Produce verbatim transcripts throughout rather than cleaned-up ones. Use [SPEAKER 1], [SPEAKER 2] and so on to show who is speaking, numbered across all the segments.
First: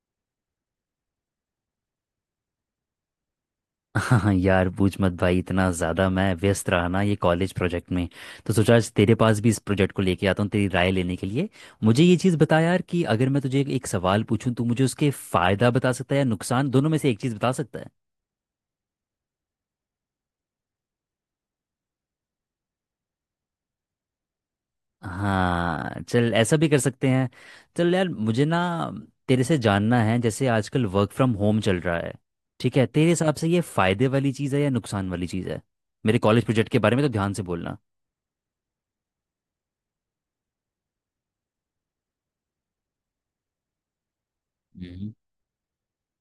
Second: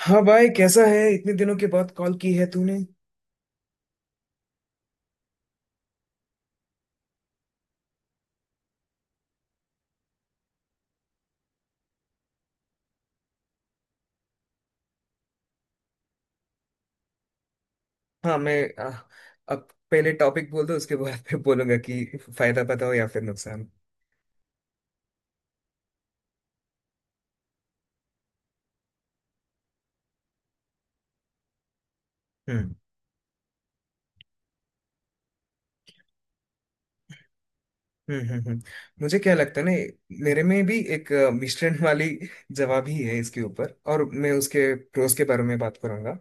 [SPEAKER 1] हाँ भाई कैसा है इतने दिनों के बाद कॉल की है तूने।
[SPEAKER 2] हाँ यार, पूछ मत भाई। इतना ज़्यादा मैं व्यस्त रहा ना ये कॉलेज प्रोजेक्ट में, तो सोचा आज तेरे पास भी इस प्रोजेक्ट को लेके आता हूँ तेरी राय लेने के लिए। मुझे ये चीज़ बता यार, कि अगर मैं तुझे एक सवाल पूछूँ तो मुझे उसके फ़ायदा बता सकता है या नुकसान, दोनों में से एक चीज़ बता सकता है।
[SPEAKER 1] हाँ मैं आ, अब पहले टॉपिक बोल दो उसके बाद फिर बोलूंगा कि फायदा बताओ या फिर नुकसान।
[SPEAKER 2] हाँ, चल ऐसा भी कर सकते हैं। चल यार, मुझे ना तेरे से जानना है। जैसे आजकल वर्क फ्रॉम होम चल रहा है,
[SPEAKER 1] हम्म।
[SPEAKER 2] ठीक है, तेरे हिसाब से ये फ़ायदे वाली चीज़ है या नुकसान वाली चीज़ है। मेरे कॉलेज प्रोजेक्ट के बारे में तो ध्यान से बोलना।
[SPEAKER 1] हम्म हम्म हम्म। मुझे क्या लगता है ना, मेरे में भी एक अ, मिश्रण वाली जवाब ही है इसके ऊपर, और मैं उसके
[SPEAKER 2] हम्म।
[SPEAKER 1] प्रोज के बारे में बात करूंगा।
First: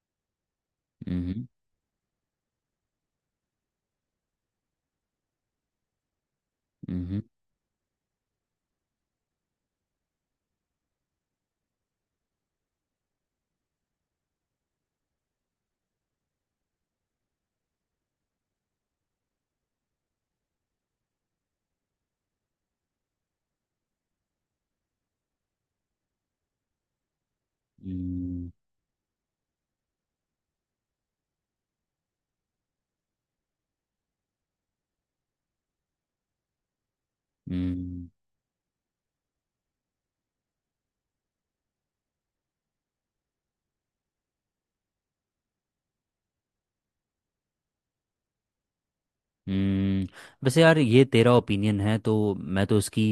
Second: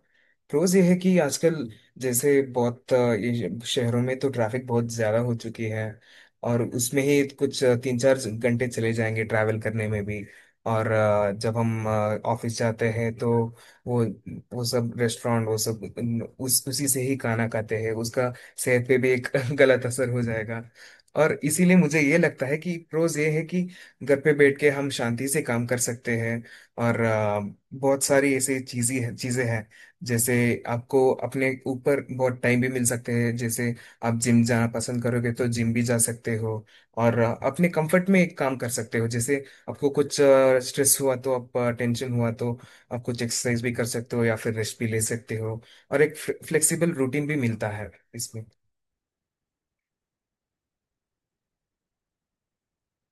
[SPEAKER 1] प्रोज ये है कि
[SPEAKER 2] हम्म।
[SPEAKER 1] आजकल जैसे बहुत अ, ये शहरों में तो ट्रैफिक बहुत ज्यादा हो चुकी है और उसमें
[SPEAKER 2] हम्म। हम्म।
[SPEAKER 1] ही कुछ अ, तीन चार घंटे चले जाएंगे ट्रैवल करने में भी। और अ, जब हम ऑफिस जाते हैं तो वो वो सब रेस्टोरेंट वो सब उन- उस उसी से ही खाना खाते हैं, उसका सेहत पे भी एक गलत असर हो जाएगा। और इसीलिए मुझे ये लगता है कि प्रोज ये है कि घर पे बैठ के हम शांति से काम कर सकते हैं। और अ, बहुत सारी
[SPEAKER 2] हम्म।
[SPEAKER 1] ऐसी चीजें हैं चीजें हैं जैसे आपको अपने ऊपर बहुत टाइम भी मिल सकते हैं। जैसे आप जिम जाना पसंद करोगे तो जिम भी जा सकते हो, और अ, अपने
[SPEAKER 2] हम्म।
[SPEAKER 1] कंफर्ट में एक काम कर सकते हो। जैसे आपको कुछ स्ट्रेस हुआ तो, आप टेंशन हुआ तो आप कुछ एक्सरसाइज भी कर सकते हो या फिर रेस्ट भी ले सकते हो। और एक फ्लेक्सिबल रूटीन भी मिलता है इसमें।
[SPEAKER 2] हम्म। वैसे यार, ये तेरा ओपिनियन है तो मैं तो इसकी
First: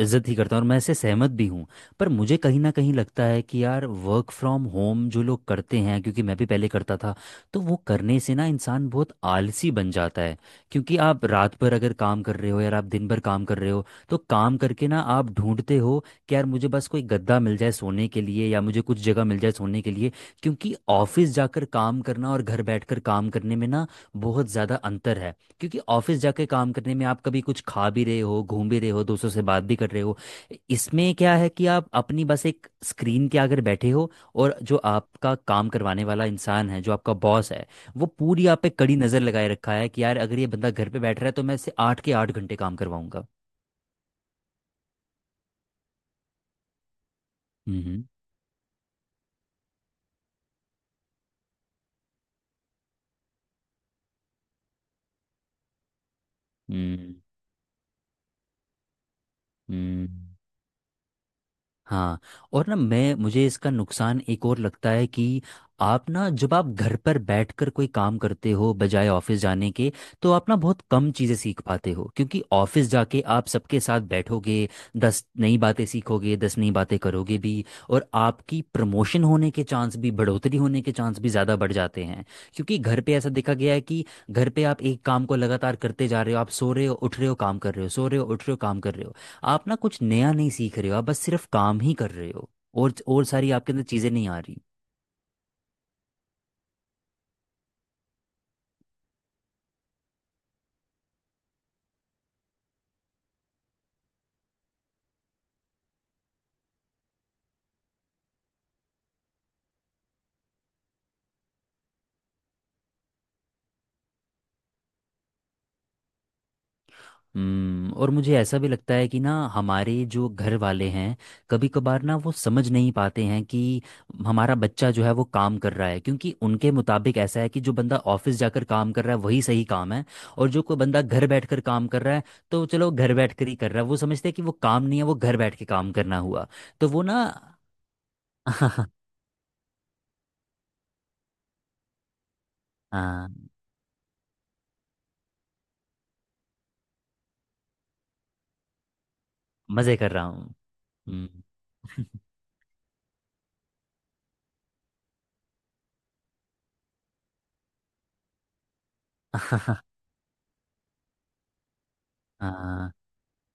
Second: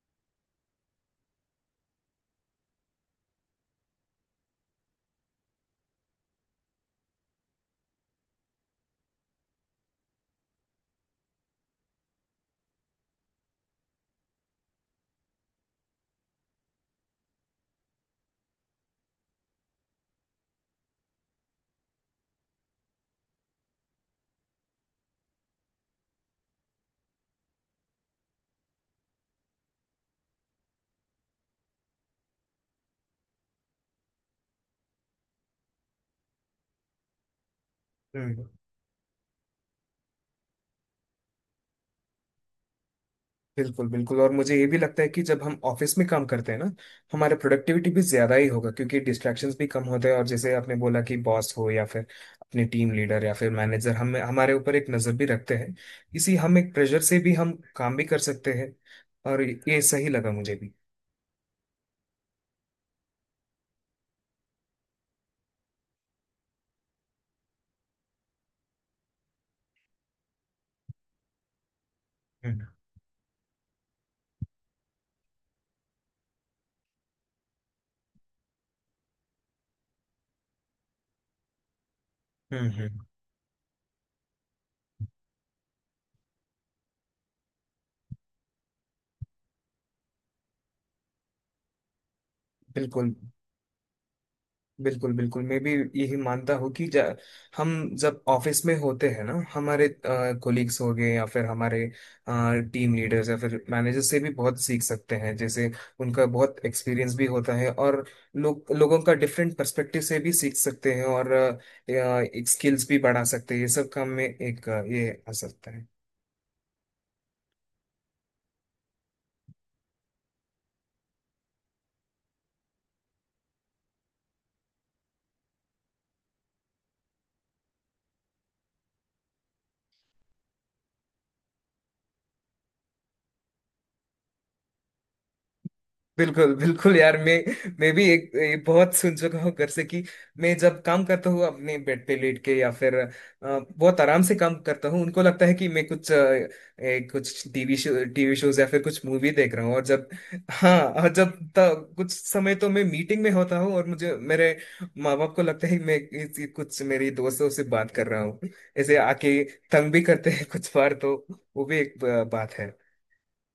[SPEAKER 2] इज्जत ही करता हूँ, और मैं इससे सहमत भी हूँ। पर मुझे कहीं ना कहीं लगता है कि यार वर्क फ्रॉम होम जो लोग करते हैं, क्योंकि मैं भी पहले करता था, तो वो करने से ना इंसान बहुत आलसी बन जाता है। क्योंकि आप रात भर अगर काम कर रहे हो यार, आप दिन भर काम कर रहे हो, तो काम करके ना आप ढूंढते हो कि यार मुझे बस कोई गद्दा मिल जाए सोने के लिए, या मुझे कुछ जगह मिल जाए सोने के लिए। क्योंकि ऑफिस जाकर काम करना और घर बैठकर काम करने में ना बहुत ज़्यादा अंतर है। क्योंकि ऑफिस जाके काम करने में आप कभी कुछ खा भी रहे हो, घूम भी रहे हो, दोस्तों से बात भी कर रहे हो। इसमें क्या है कि आप अपनी बस एक स्क्रीन के आगे बैठे हो, और जो आपका काम करवाने वाला इंसान है, जो आपका बॉस है, वो पूरी
[SPEAKER 1] हम्म।
[SPEAKER 2] आप पे कड़ी नज़र लगाए रखा है कि यार अगर ये बंदा घर पे बैठ रहा है तो मैं इससे आठ के आठ घंटे काम करवाऊंगा।
[SPEAKER 1] बिल्कुल बिल्कुल, और मुझे ये भी लगता है कि जब हम ऑफिस में काम करते हैं ना, हमारा प्रोडक्टिविटी भी
[SPEAKER 2] हम्म।
[SPEAKER 1] ज्यादा ही होगा क्योंकि डिस्ट्रैक्शंस भी कम होते हैं। और जैसे आपने बोला कि बॉस हो या फिर अपने टीम लीडर या फिर मैनेजर, हम हमारे ऊपर एक नजर भी रखते हैं। इसी हम एक प्रेशर
[SPEAKER 2] हम्म।
[SPEAKER 1] से भी हम काम भी कर सकते हैं। और ये सही
[SPEAKER 2] हम्म।
[SPEAKER 1] लगा मुझे भी।
[SPEAKER 2] हाँ। और ना मैं मुझे इसका नुकसान एक और लगता है, कि आप ना, जब आप घर पर बैठकर कोई काम करते हो बजाय ऑफिस जाने के, तो आप ना बहुत कम चीज़ें सीख पाते हो। क्योंकि
[SPEAKER 1] हम्म
[SPEAKER 2] ऑफिस जाके आप सबके साथ बैठोगे, दस नई बातें सीखोगे, दस नई बातें करोगे भी। और आपकी प्रमोशन होने के चांस भी, बढ़ोतरी होने के चांस भी ज़्यादा बढ़ जाते हैं।
[SPEAKER 1] हम्म
[SPEAKER 2] क्योंकि घर
[SPEAKER 1] हम्म,
[SPEAKER 2] पे ऐसा देखा गया है कि घर पे आप एक काम को लगातार करते जा रहे हो, आप सो रहे हो, उठ रहे हो, काम कर रहे हो, सो रहे हो, उठ रहे हो, काम कर रहे हो। आप ना कुछ नया नहीं सीख रहे हो, आप बस सिर्फ काम ही कर रहे हो। और
[SPEAKER 1] बिल्कुल
[SPEAKER 2] और सारी आपके अंदर चीज़ें नहीं आ रही।
[SPEAKER 1] बिल्कुल। बिल्कुल मैं भी यही मानता हूँ कि जा- हम जब ऑफिस में होते हैं ना, हमारे कोलिग्स हो गए या फिर हमारे टीम लीडर्स या फिर मैनेजर से भी बहुत सीख सकते हैं। जैसे उनका बहुत एक्सपीरियंस भी होता है, और लोग लोगों का डिफरेंट पर्सपेक्टिव से भी सीख सकते हैं। और अ, अ, एक स्किल्स भी बढ़ा सकते हैं। ये सब काम में एक अ, ये आ सकता है।
[SPEAKER 2] हम्म। और मुझे ऐसा भी लगता है कि ना, हमारे जो घर वाले हैं, कभी कभार ना वो समझ नहीं पाते हैं कि हमारा बच्चा जो है वो काम कर रहा है। क्योंकि उनके मुताबिक ऐसा है कि जो बंदा ऑफिस जाकर काम कर रहा है वही सही काम है। और जो कोई बंदा घर बैठकर काम कर रहा है, तो चलो घर बैठकर ही कर रहा है, वो समझते हैं कि वो काम नहीं है, वो घर बैठ के काम करना हुआ।
[SPEAKER 1] बिल्कुल
[SPEAKER 2] तो
[SPEAKER 1] बिल्कुल
[SPEAKER 2] वो
[SPEAKER 1] यार,
[SPEAKER 2] ना।
[SPEAKER 1] मैं मैं भी एक, एक बहुत सुन चुका हूँ घर से कि मैं जब काम करता हूँ अपने बेड पे लेट के या फिर अ,
[SPEAKER 2] हाँ,
[SPEAKER 1] बहुत आराम से काम करता हूँ, उनको लगता है कि मैं कुछ अ, ए, कुछ टीवी शो टीवी शोज या फिर कुछ मूवी देख रहा हूँ। और
[SPEAKER 2] मज़े
[SPEAKER 1] जब
[SPEAKER 2] कर रहा हूँ।
[SPEAKER 1] हाँ, और जब
[SPEAKER 2] हम्म।
[SPEAKER 1] त, कुछ समय तो मैं मीटिंग में होता हूँ और मुझे मेरे माँ बाप को लगता है कि मैं इस- कुछ मेरी दोस्तों से बात कर रहा हूँ। ऐसे आके तंग भी करते हैं कुछ बार तो। वो भी एक अ, बात है।
[SPEAKER 2] हाँ।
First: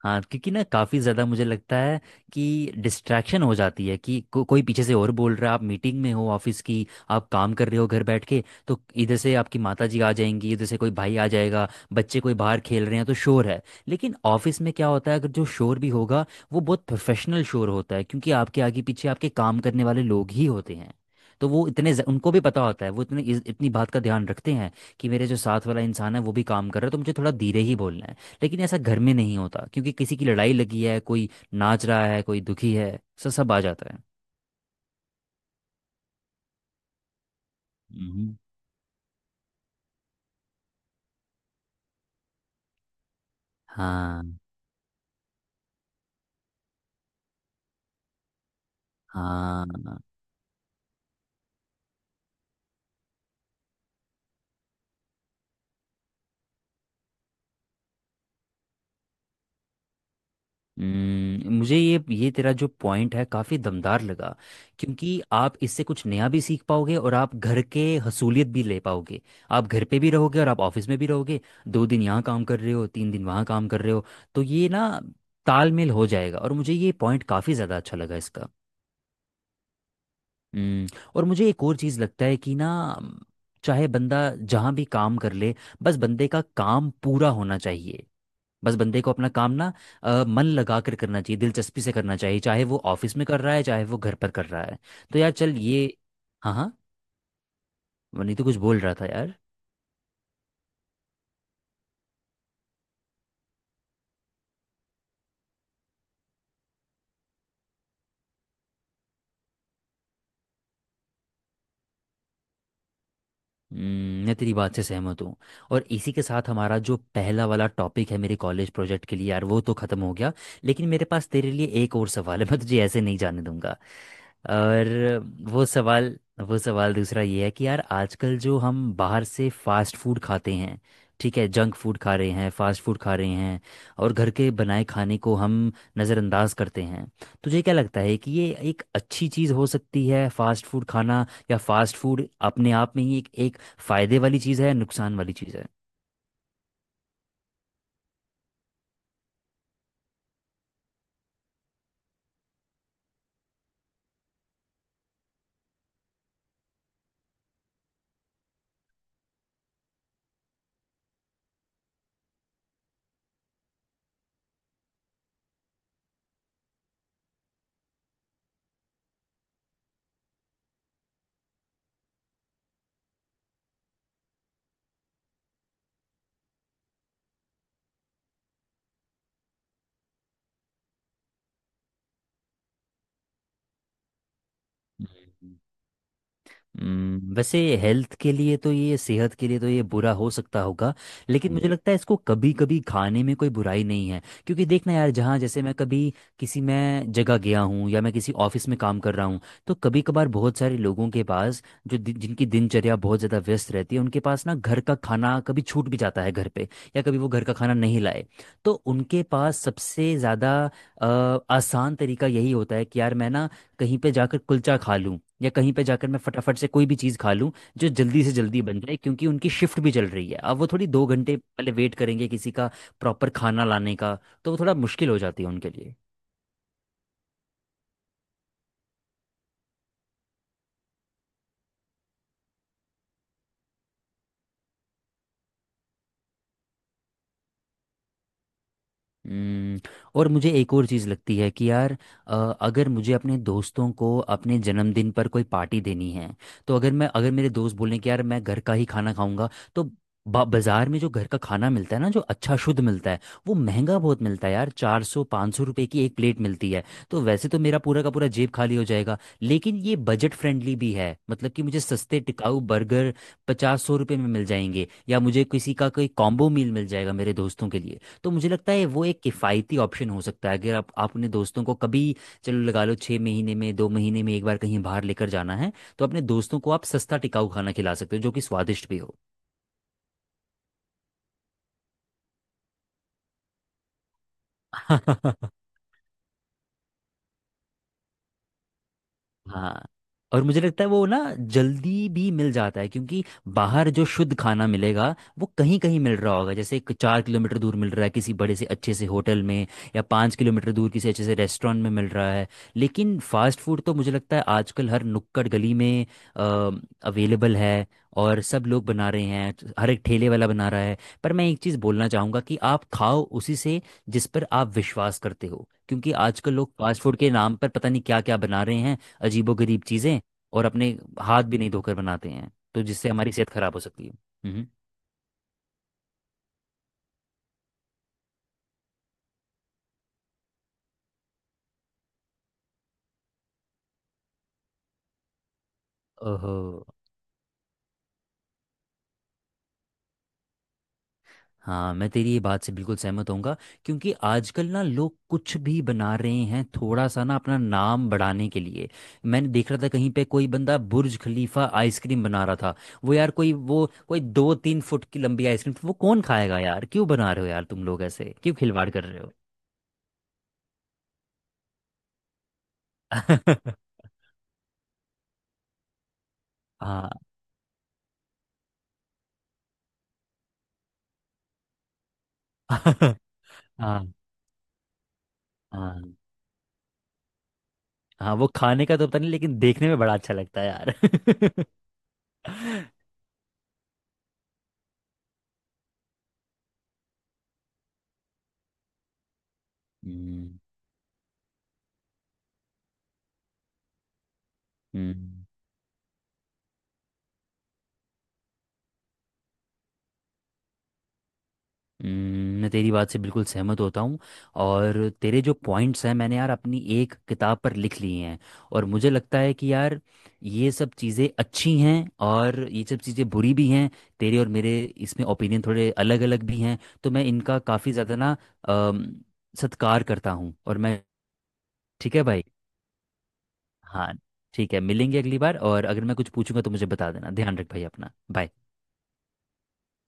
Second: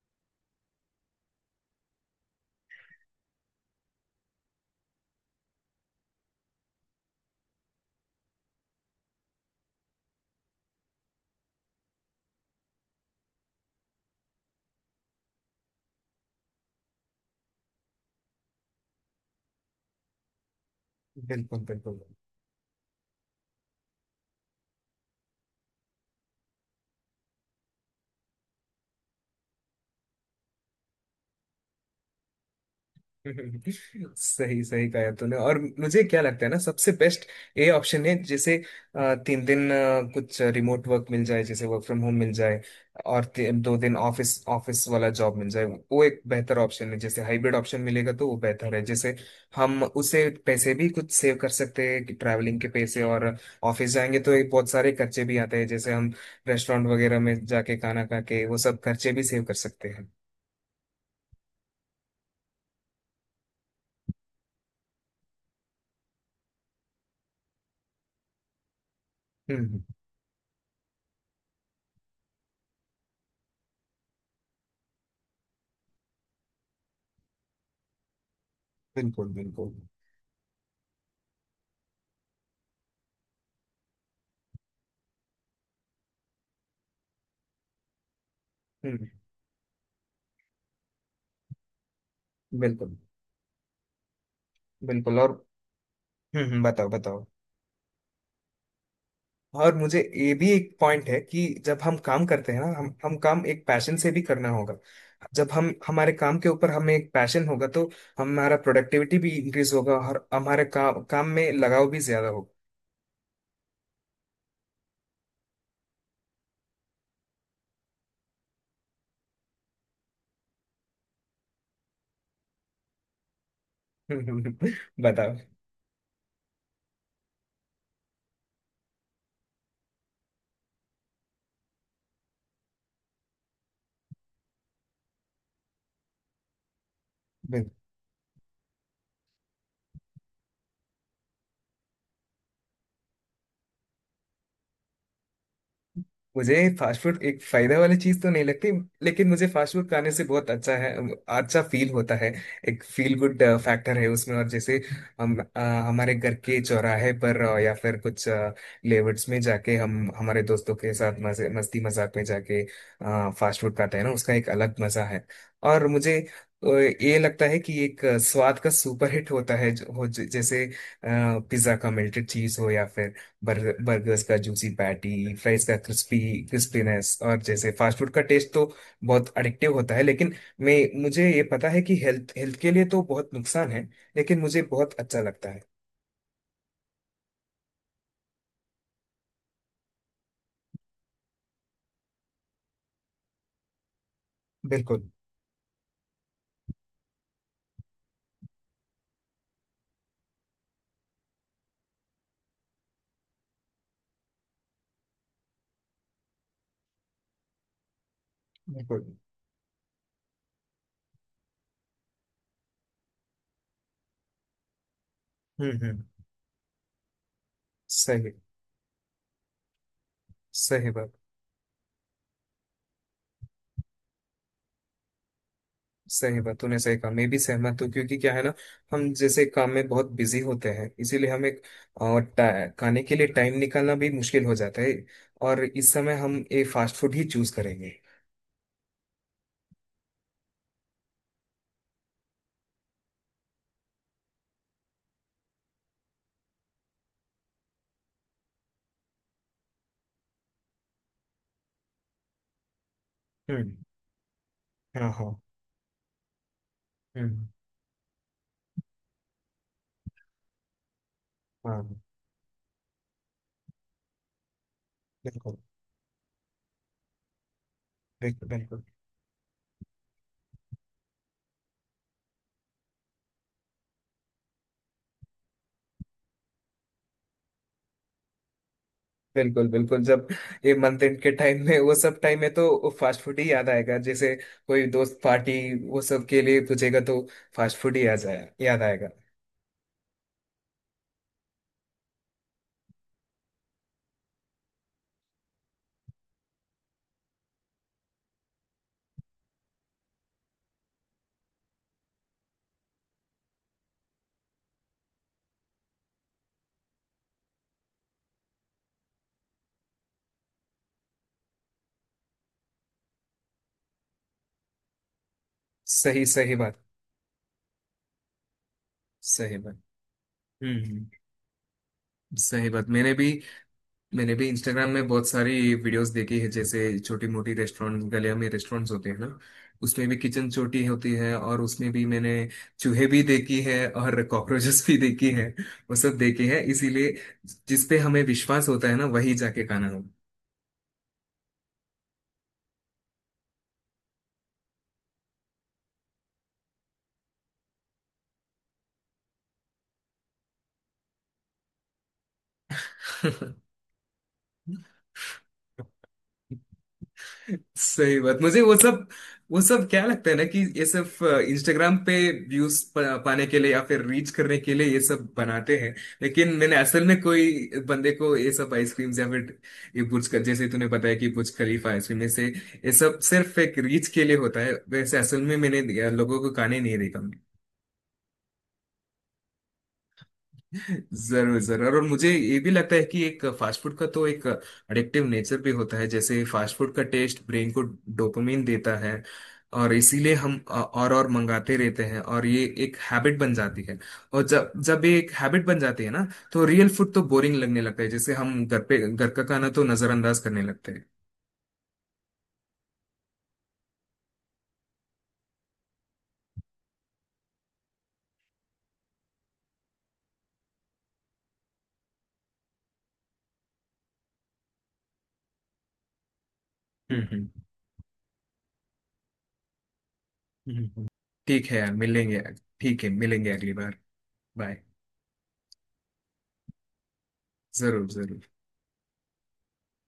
[SPEAKER 2] हाँ, क्योंकि ना काफ़ी ज़्यादा मुझे लगता है कि डिस्ट्रैक्शन हो जाती है, कि को, कोई पीछे से और बोल रहा है। आप मीटिंग में हो ऑफिस की, आप काम कर रहे हो घर बैठ के, तो इधर से आपकी माता जी आ जाएंगी, इधर से कोई भाई आ जाएगा, बच्चे कोई बाहर खेल रहे हैं तो शोर है। लेकिन ऑफिस में क्या होता है, अगर जो शोर भी होगा, वो बहुत प्रोफेशनल शोर होता है, क्योंकि आपके आगे पीछे आपके काम करने वाले लोग ही होते हैं। तो
[SPEAKER 1] बिल्कुल
[SPEAKER 2] वो इतने
[SPEAKER 1] बिल्कुल।
[SPEAKER 2] ज- उनको भी पता होता है, वो इतने इस- इतनी बात का ध्यान रखते हैं कि मेरे जो साथ वाला इंसान है वो भी काम कर रहा है, तो मुझे थोड़ा धीरे ही बोलना है। लेकिन ऐसा घर में नहीं होता, क्योंकि किसी की लड़ाई लगी है, कोई नाच रहा है, कोई दुखी है, सब सब आ जाता है।
[SPEAKER 1] सही सही कहा तूने, और मुझे क्या लगता है ना, सबसे बेस्ट ये ऑप्शन है।
[SPEAKER 2] हम्म।
[SPEAKER 1] जैसे अ, तीन दिन अ, कुछ रिमोट वर्क मिल जाए, जैसे वर्क फ्रॉम होम मिल जाए, और ति- दो दिन
[SPEAKER 2] हाँ।
[SPEAKER 1] ऑफिस ऑफिस वाला जॉब मिल जाए, वो एक बेहतर ऑप्शन है। जैसे हाइब्रिड ऑप्शन मिलेगा तो वो बेहतर है। जैसे हम
[SPEAKER 2] हाँ।
[SPEAKER 1] उसे पैसे भी कुछ सेव कर सकते हैं कि ट्रैवलिंग के पैसे, और ऑफिस जाएंगे तो एक बहुत सारे खर्चे भी आते हैं। जैसे हम रेस्टोरेंट वगैरह में जाके खाना खा के वो सब खर्चे भी सेव कर सकते हैं।
[SPEAKER 2] हम्म, मुझे ये ये तेरा जो पॉइंट है काफ़ी दमदार लगा। क्योंकि आप इससे कुछ नया भी सीख पाओगे, और आप घर के हसूलियत भी ले पाओगे। आप
[SPEAKER 1] हम्म।
[SPEAKER 2] घर पे भी रहोगे और आप ऑफिस में भी रहोगे। दो दिन यहाँ काम कर रहे हो, तीन दिन वहाँ काम कर रहे हो, तो ये ना तालमेल हो जाएगा। और मुझे ये पॉइंट काफ़ी ज़्यादा अच्छा लगा इसका।
[SPEAKER 1] बिल्कुल बिल्कुल।
[SPEAKER 2] हम्म। और मुझे एक और चीज़ लगता है कि ना, चाहे बंदा जहाँ भी काम कर ले, बस बंदे का काम पूरा होना चाहिए। बस बंदे
[SPEAKER 1] हम्म।
[SPEAKER 2] को अपना काम ना अ, मन लगा कर करना चाहिए, दिलचस्पी से करना चाहिए, चाहे वो
[SPEAKER 1] बिल्कुल
[SPEAKER 2] ऑफिस में कर रहा है चाहे वो घर पर कर रहा है। तो
[SPEAKER 1] बिल्कुल।
[SPEAKER 2] यार
[SPEAKER 1] और
[SPEAKER 2] चल ये।
[SPEAKER 1] हम्म
[SPEAKER 2] हाँ
[SPEAKER 1] हम्म,
[SPEAKER 2] हाँ,
[SPEAKER 1] बताओ बताओ।
[SPEAKER 2] वनी तो कुछ बोल रहा था यार।
[SPEAKER 1] और मुझे ये भी एक पॉइंट है कि जब हम काम करते हैं ना, हम हम काम एक पैशन से भी करना होगा। जब हम हमारे काम के ऊपर हमें एक पैशन होगा तो हमारा प्रोडक्टिविटी भी इंक्रीज होगा, और हमारे काम काम में लगाव भी ज्यादा होगा।
[SPEAKER 2] हम्म, मैं तेरी बात से सहमत हूँ। और इसी के साथ हमारा जो पहला वाला टॉपिक है मेरे कॉलेज प्रोजेक्ट के लिए, यार वो तो ख़त्म हो गया। लेकिन मेरे पास तेरे लिए एक और सवाल है, मैं तुझे ऐसे नहीं जाने दूंगा। और
[SPEAKER 1] बताओ।
[SPEAKER 2] वो सवाल वो सवाल दूसरा ये है कि यार आजकल जो हम बाहर से फास्ट फूड खाते हैं, ठीक है, जंक फूड खा रहे हैं, फास्ट फूड खा रहे हैं, और घर के बनाए खाने को हम नज़रअंदाज करते हैं। तुझे क्या लगता है कि ये एक अच्छी चीज़ हो सकती है, फास्ट फूड खाना? या फास्ट फूड अपने आप में ही एक एक फायदे वाली चीज़ है या नुकसान वाली चीज़ है?
[SPEAKER 1] मुझे फास्ट फूड एक फायदा वाली चीज तो नहीं लगती, लेकिन मुझे फास्ट फूड खाने से बहुत अच्छा है, अच्छा फील होता है। एक फील गुड फैक्टर है उसमें। और जैसे हम अ, हमारे घर के चौराहे पर अ, या फिर कुछ लेवर्ड्स में जाके हम हमारे दोस्तों के साथ मजे मस्ती मजाक में जाके फास्ट फूड खाते हैं ना, उसका एक अलग मजा है। और मुझे अ, ये लगता है कि एक अ, स्वाद का सुपर हिट होता है जो हो- जैसे पिज्जा का मेल्टेड चीज हो या फिर बर्गर बर्गर्स का जूसी पैटी, फ्राइज का क्रिस्पी क्रिस्पीनेस। और जैसे फास्ट फूड का टेस्ट तो बहुत अडिक्टिव होता है। लेकिन मैं मुझे ये पता है कि हेल्थ हेल्थ के लिए तो बहुत नुकसान है, लेकिन मुझे बहुत अच्छा लगता
[SPEAKER 2] हम्म।
[SPEAKER 1] है।
[SPEAKER 2] हम्म, वैसे हेल्थ के लिए तो ये, सेहत के लिए तो ये बुरा हो सकता होगा। लेकिन मुझे हम्म, लगता है इसको कभी कभी खाने में कोई बुराई नहीं है, क्योंकि देखना
[SPEAKER 1] बिल्कुल।
[SPEAKER 2] यार, जहाँ जैसे मैं कभी किसी मैं जगह गया हूँ या मैं किसी ऑफिस में काम कर रहा हूँ, तो कभी कभार बहुत सारे लोगों के पास, जो दि- जिनकी दिनचर्या बहुत ज़्यादा व्यस्त रहती है, उनके पास ना घर का खाना कभी छूट भी जाता है घर पे, या कभी वो घर का खाना नहीं लाए, तो
[SPEAKER 1] बिल्कुल।
[SPEAKER 2] उनके पास सबसे ज़्यादा अ, आसान तरीका यही होता है कि यार मैं ना कहीं पे जाकर कुलचा खा लूं, या
[SPEAKER 1] हम्म
[SPEAKER 2] कहीं पे
[SPEAKER 1] हम्म।
[SPEAKER 2] जाकर मैं फटाफट से कोई भी चीज़ खा लूं जो जल्दी से
[SPEAKER 1] सही
[SPEAKER 2] जल्दी बन जाए। क्योंकि उनकी शिफ्ट भी चल रही है, अब वो थोड़ी
[SPEAKER 1] सही
[SPEAKER 2] दो
[SPEAKER 1] बात।
[SPEAKER 2] घंटे पहले वेट करेंगे किसी का प्रॉपर खाना लाने का, तो वो थोड़ा मुश्किल हो जाती है उनके लिए।
[SPEAKER 1] सही बात तूने सही कहा, मैं भी सहमत हूँ। क्योंकि क्या है ना, हम जैसे काम में बहुत बिजी होते हैं, इसीलिए हमें और टा- खाने के लिए टाइम निकालना भी मुश्किल हो जाता है। और इस समय हम ये फास्ट फूड ही चूज करेंगे।
[SPEAKER 2] हम्म, और मुझे एक और चीज़ लगती है कि यार, अ, अगर मुझे अपने दोस्तों को अपने जन्मदिन पर कोई पार्टी देनी है, तो अगर मैं, अगर मेरे दोस्त बोलें कि यार मैं घर का ही खाना खाऊंगा, तो बा- बाजार में जो घर का खाना मिलता है ना, जो अच्छा शुद्ध मिलता है, वो
[SPEAKER 1] हम्म।
[SPEAKER 2] महंगा बहुत मिलता है यार, चार
[SPEAKER 1] हाँ
[SPEAKER 2] सौ
[SPEAKER 1] हाँ।
[SPEAKER 2] पाँच सौ रुपये की एक प्लेट मिलती है। तो
[SPEAKER 1] हम्म।
[SPEAKER 2] वैसे तो मेरा पूरा का पूरा जेब खाली हो जाएगा, लेकिन ये बजट फ्रेंडली भी है, मतलब कि मुझे
[SPEAKER 1] हाँ।
[SPEAKER 2] सस्ते टिकाऊ बर्गर पचास सौ रुपये में मिल जाएंगे, या मुझे
[SPEAKER 1] बिल्कुल।
[SPEAKER 2] किसी का कोई कॉम्बो मील मिल जाएगा मेरे दोस्तों के लिए। तो
[SPEAKER 1] बिल्कुल
[SPEAKER 2] मुझे लगता
[SPEAKER 1] बिल्कुल।
[SPEAKER 2] है वो एक किफ़ायती ऑप्शन हो सकता है, अगर आप, आप अपने दोस्तों को कभी, चलो लगा लो छः महीने में, दो महीने में एक बार कहीं बाहर लेकर जाना है, तो अपने दोस्तों को आप सस्ता टिकाऊ खाना खिला सकते हो जो कि स्वादिष्ट भी
[SPEAKER 1] बिल्कुल बिल्कुल जब ये मंथ एंड के टाइम में, वो सब टाइम में तो फास्ट फूड ही याद आएगा। जैसे कोई दोस्त
[SPEAKER 2] हो।
[SPEAKER 1] पार्टी वो सब के लिए पूछेगा तो फास्ट फूड ही याद आया याद आएगा।
[SPEAKER 2] हाँ। और मुझे लगता है वो ना जल्दी भी मिल जाता है, क्योंकि बाहर जो शुद्ध खाना मिलेगा वो कहीं कहीं मिल रहा होगा, जैसे एक चार किलोमीटर दूर मिल रहा है किसी बड़े से अच्छे से होटल में, या पाँच किलोमीटर दूर किसी अच्छे से रेस्टोरेंट में मिल रहा है। लेकिन फास्ट फूड तो मुझे लगता है आजकल हर नुक्कड़ गली में अवेलेबल है, और सब लोग बना रहे हैं, हर एक ठेले वाला बना रहा है। पर मैं एक चीज़ बोलना चाहूँगा कि आप खाओ उसी से जिस पर आप विश्वास करते हो, क्योंकि
[SPEAKER 1] सही
[SPEAKER 2] आजकल
[SPEAKER 1] सही
[SPEAKER 2] लोग
[SPEAKER 1] बात।
[SPEAKER 2] फास्ट फूड के नाम पर पता नहीं क्या क्या बना रहे हैं,
[SPEAKER 1] सही बात।
[SPEAKER 2] अजीबोगरीब चीज़ें, और
[SPEAKER 1] हम्म
[SPEAKER 2] अपने
[SPEAKER 1] हम्म,
[SPEAKER 2] हाथ भी नहीं धोकर बनाते हैं,
[SPEAKER 1] सही
[SPEAKER 2] तो
[SPEAKER 1] बात।
[SPEAKER 2] जिससे
[SPEAKER 1] मैंने भी
[SPEAKER 2] हमारी सेहत खराब हो सकती है।
[SPEAKER 1] मैंने भी
[SPEAKER 2] हम्म।
[SPEAKER 1] इंस्टाग्राम में बहुत सारी वीडियोस देखी है। जैसे छोटी मोटी रेस्टोरेंट गलियों में रेस्टोरेंट्स होते हैं ना, उसमें भी किचन छोटी होती है, और उसमें भी मैंने चूहे भी देखी है और कॉकरोचेस भी देखी है, वो सब देखी
[SPEAKER 2] ओहो।
[SPEAKER 1] है। इसीलिए जिस पे हमें विश्वास होता है ना, वही जाके खाना।
[SPEAKER 2] हाँ, मैं तेरी ये बात से बिल्कुल सहमत होऊंगा, क्योंकि आजकल ना लोग कुछ भी बना रहे हैं थोड़ा सा ना अपना नाम बढ़ाने के लिए। मैंने देख रहा था कहीं पे कोई बंदा बुर्ज खलीफा आइसक्रीम बना रहा था। वो यार
[SPEAKER 1] हो।
[SPEAKER 2] कोई, वो कोई दो तीन फुट की लंबी आइसक्रीम, वो कौन खाएगा यार? क्यों बना रहे हो यार, तुम लोग
[SPEAKER 1] सही
[SPEAKER 2] ऐसे
[SPEAKER 1] बात।
[SPEAKER 2] क्यों
[SPEAKER 1] मुझे वो
[SPEAKER 2] खिलवाड़ कर
[SPEAKER 1] सब
[SPEAKER 2] रहे हो?
[SPEAKER 1] वो सब क्या लगता है ना कि ये सिर्फ इंस्टाग्राम पे व्यूज पाने के लिए या फिर रीच करने के लिए ये सब बनाते हैं। लेकिन मैंने असल
[SPEAKER 2] हाँ।
[SPEAKER 1] में कोई बंदे को ये सब आइसक्रीम्स या फिर ये बुर्ज, जैसे तूने बताया कि बुर्ज खलीफा आइसक्रीम ये से, ये सब सिर्फ एक रीच
[SPEAKER 2] हाँ।
[SPEAKER 1] के लिए होता है। वैसे असल में
[SPEAKER 2] हाँ।
[SPEAKER 1] मैंने लोगों को खाने नहीं देखा।
[SPEAKER 2] हाँ, वो खाने का तो पता नहीं, लेकिन देखने में बड़ा अच्छा लगता है यार।
[SPEAKER 1] जरूर जरूर। और मुझे ये भी लगता है कि एक फास्ट फूड का तो एक अडिक्टिव नेचर भी होता है। जैसे फास्ट फूड का टेस्ट ब्रेन को डोपामिन देता है, और इसीलिए हम
[SPEAKER 2] हम्म।
[SPEAKER 1] और और मंगाते रहते हैं, और ये एक हैबिट बन जाती है। और जब जब ये एक
[SPEAKER 2] हम्म,
[SPEAKER 1] हैबिट बन जाती है ना, तो रियल फूड तो बोरिंग लगने लगता है। जैसे हम घर पे घर का खाना तो नजरअंदाज करने लगते हैं।
[SPEAKER 2] हम्म, मैं तेरी बात से बिल्कुल सहमत होता हूँ। और तेरे जो पॉइंट्स हैं मैंने यार अपनी एक किताब पर लिख लिए हैं। और मुझे लगता है कि यार ये सब चीज़ें अच्छी हैं, और ये सब चीज़ें बुरी भी हैं। तेरे और मेरे इसमें ओपिनियन थोड़े अलग अलग भी हैं, तो
[SPEAKER 1] हम्म
[SPEAKER 2] मैं
[SPEAKER 1] हम्म।
[SPEAKER 2] इनका काफ़ी ज़्यादा ना अम, सत्कार करता हूँ। और
[SPEAKER 1] हम्म
[SPEAKER 2] मैं।
[SPEAKER 1] हम्म। ठीक है यार,
[SPEAKER 2] ठीक है
[SPEAKER 1] मिलेंगे।
[SPEAKER 2] भाई।
[SPEAKER 1] ठीक है मिलेंगे अगली बार।
[SPEAKER 2] हाँ, ठीक है,
[SPEAKER 1] बाय।
[SPEAKER 2] मिलेंगे अगली बार। और अगर मैं कुछ पूछूंगा तो मुझे बता देना। ध्यान रख भाई
[SPEAKER 1] जरूर
[SPEAKER 2] अपना।
[SPEAKER 1] जरूर।
[SPEAKER 2] बाय।